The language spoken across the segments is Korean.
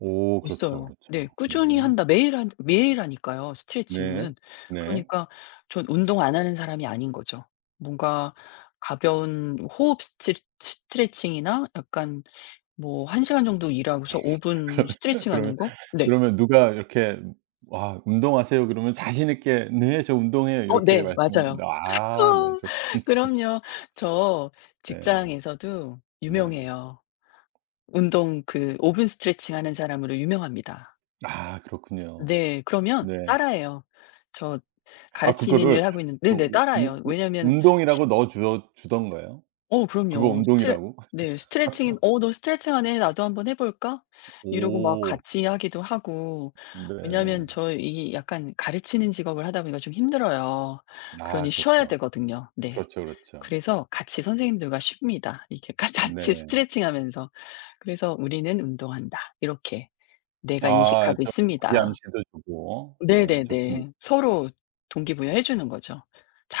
오 그렇죠, 있어요. 그렇죠. 네 꾸준히 네. 한다. 매일 한 매일 하니까요 네. 스트레칭은. 네. 그러니까 전 운동 안 하는 사람이 아닌 거죠. 뭔가 가벼운 호흡 스트레츠 스트레칭이나 약간 뭐 1 시간 정도 일하고서 5 분 그러면 스트레칭 그러면 하는 거? 네. 그러면 누가 이렇게 "와 운동하세요." 그러면 자신 있게 "네 저 운동해요." 어 이렇게 네 맞아요. 말씀하신다. 아 네 저 그럼요 저 네. 직장에서도 네. 유명해요. 운동 그 5 분 스트레칭 하는 사람으로 유명합니다. 아 그렇군요. 네 그러면 네. 따라 해요. 저 아 가르치는 그거를 일 하고 있는 그 네네 우 우 따라해요. 우 왜냐하면 시 운동이라고 넣어 줘 주던가요? 어 그거 그럼요. 스트레 운동이라고? 네 스트레칭이 "어 너 스트레칭하네 나도 한번 해 볼까?" 이러고 막 오. 같이 하기도 하고. 네. 왜냐하면 저 이 약간 가르치는 직업을 하다 보니까 좀 힘들어요. 아 그러니 쉬어야 그렇죠. 되거든요. 네. 그렇죠, 그렇죠. 그래서 같이 선생님들과 쉽니다. 이렇게 가 같이 네. 스트레칭 하면서. 그래서 '우리는 운동한다.' 이렇게 뇌가 아 인식하고 저 있습니다. 자기암시도 주고. 네 좋습니다. 네네네. 서로 동기부여 해 주는 거죠.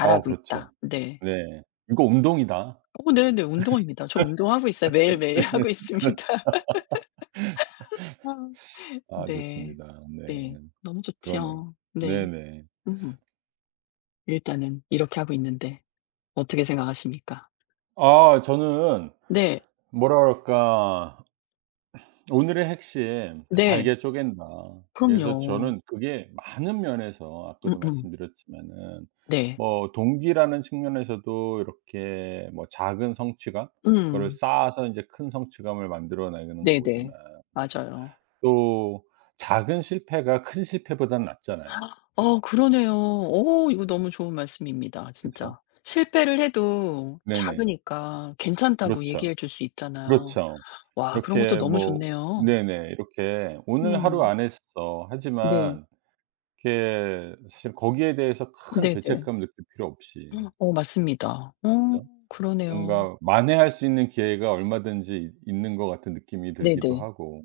어 있다.' 그렇죠. 네. 네 "이거 운동이다." 어 네네 운동입니다. 저 운동하고 있어요. 매일매일 네 하고 그렇죠. 있습니다. 아 아 네. 좋습니다. 네. 네. 너무 그러네요. 좋죠. 네. 네네. 음. 일단은 이렇게 하고 있는데 어떻게 생각하십니까? 아 저는 네. 뭐라 그럴까. 오늘의 핵심 그 네. '잘게 쪼갠다.' 그래서 그럼요. 저는 그게 많은 면에서 아까도 음음. 말씀드렸지만은 네. 뭐 동기라는 측면에서도 이렇게 뭐 작은 성취감? 그거를 음. 쌓아서 이제 큰 성취감을 만들어내는 거지만 네네. 맞아요. 또 작은 실패가 큰 실패보단 낫잖아요. 아 그러네요. 오 이거 너무 좋은 말씀입니다 그쵸. 진짜. 실패를 해도 네네. 작으니까 괜찮다고 그렇죠. 얘기해 줄 수 있잖아요. 그렇죠. 와 그런 것도 이렇게 너무 뭐 좋네요. 네네 이렇게 '오늘 하루 음. 안 했어.' 네. 하지만 이렇게 사실 거기에 대해서 큰 네네. 죄책감 느낄 필요 없이. 어 맞습니다. 어 그죠? 그러네요. 뭔가 만회할 수 있는 기회가 얼마든지 있 있는 것 같은 느낌이 들기도 네네. 하고.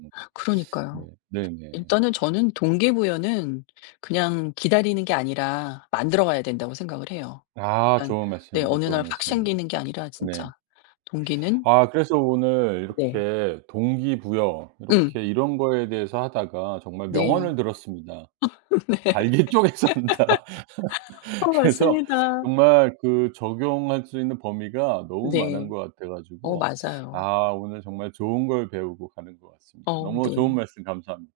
네 그러니까요. 네네. 일단은 저는 동기부여는 그냥 기다리는 게 아니라 만들어가야 된다고 생각을 해요. 아 일단 좋은 네 말씀입니다 어느 날 좋은 확 말씀. 생기는 게 아니라 네. 진짜 동기는 아 그래서 오늘 네. 이렇게 동기부여 음. 이렇게 이런 거에 대해서 하다가 정말 네. 명언을 들었습니다. 네. "잘게 쪼개 산다." 어 그래서 맞습니다. 정말 그 적용할 수 있는 범위가 너무 네. 많은 것 같아 어 가지고 맞아요. 아 오늘 정말 좋은 걸 배우고 가는 것 같습니다. 어 너무 좋은 네. 말씀 감사합니다.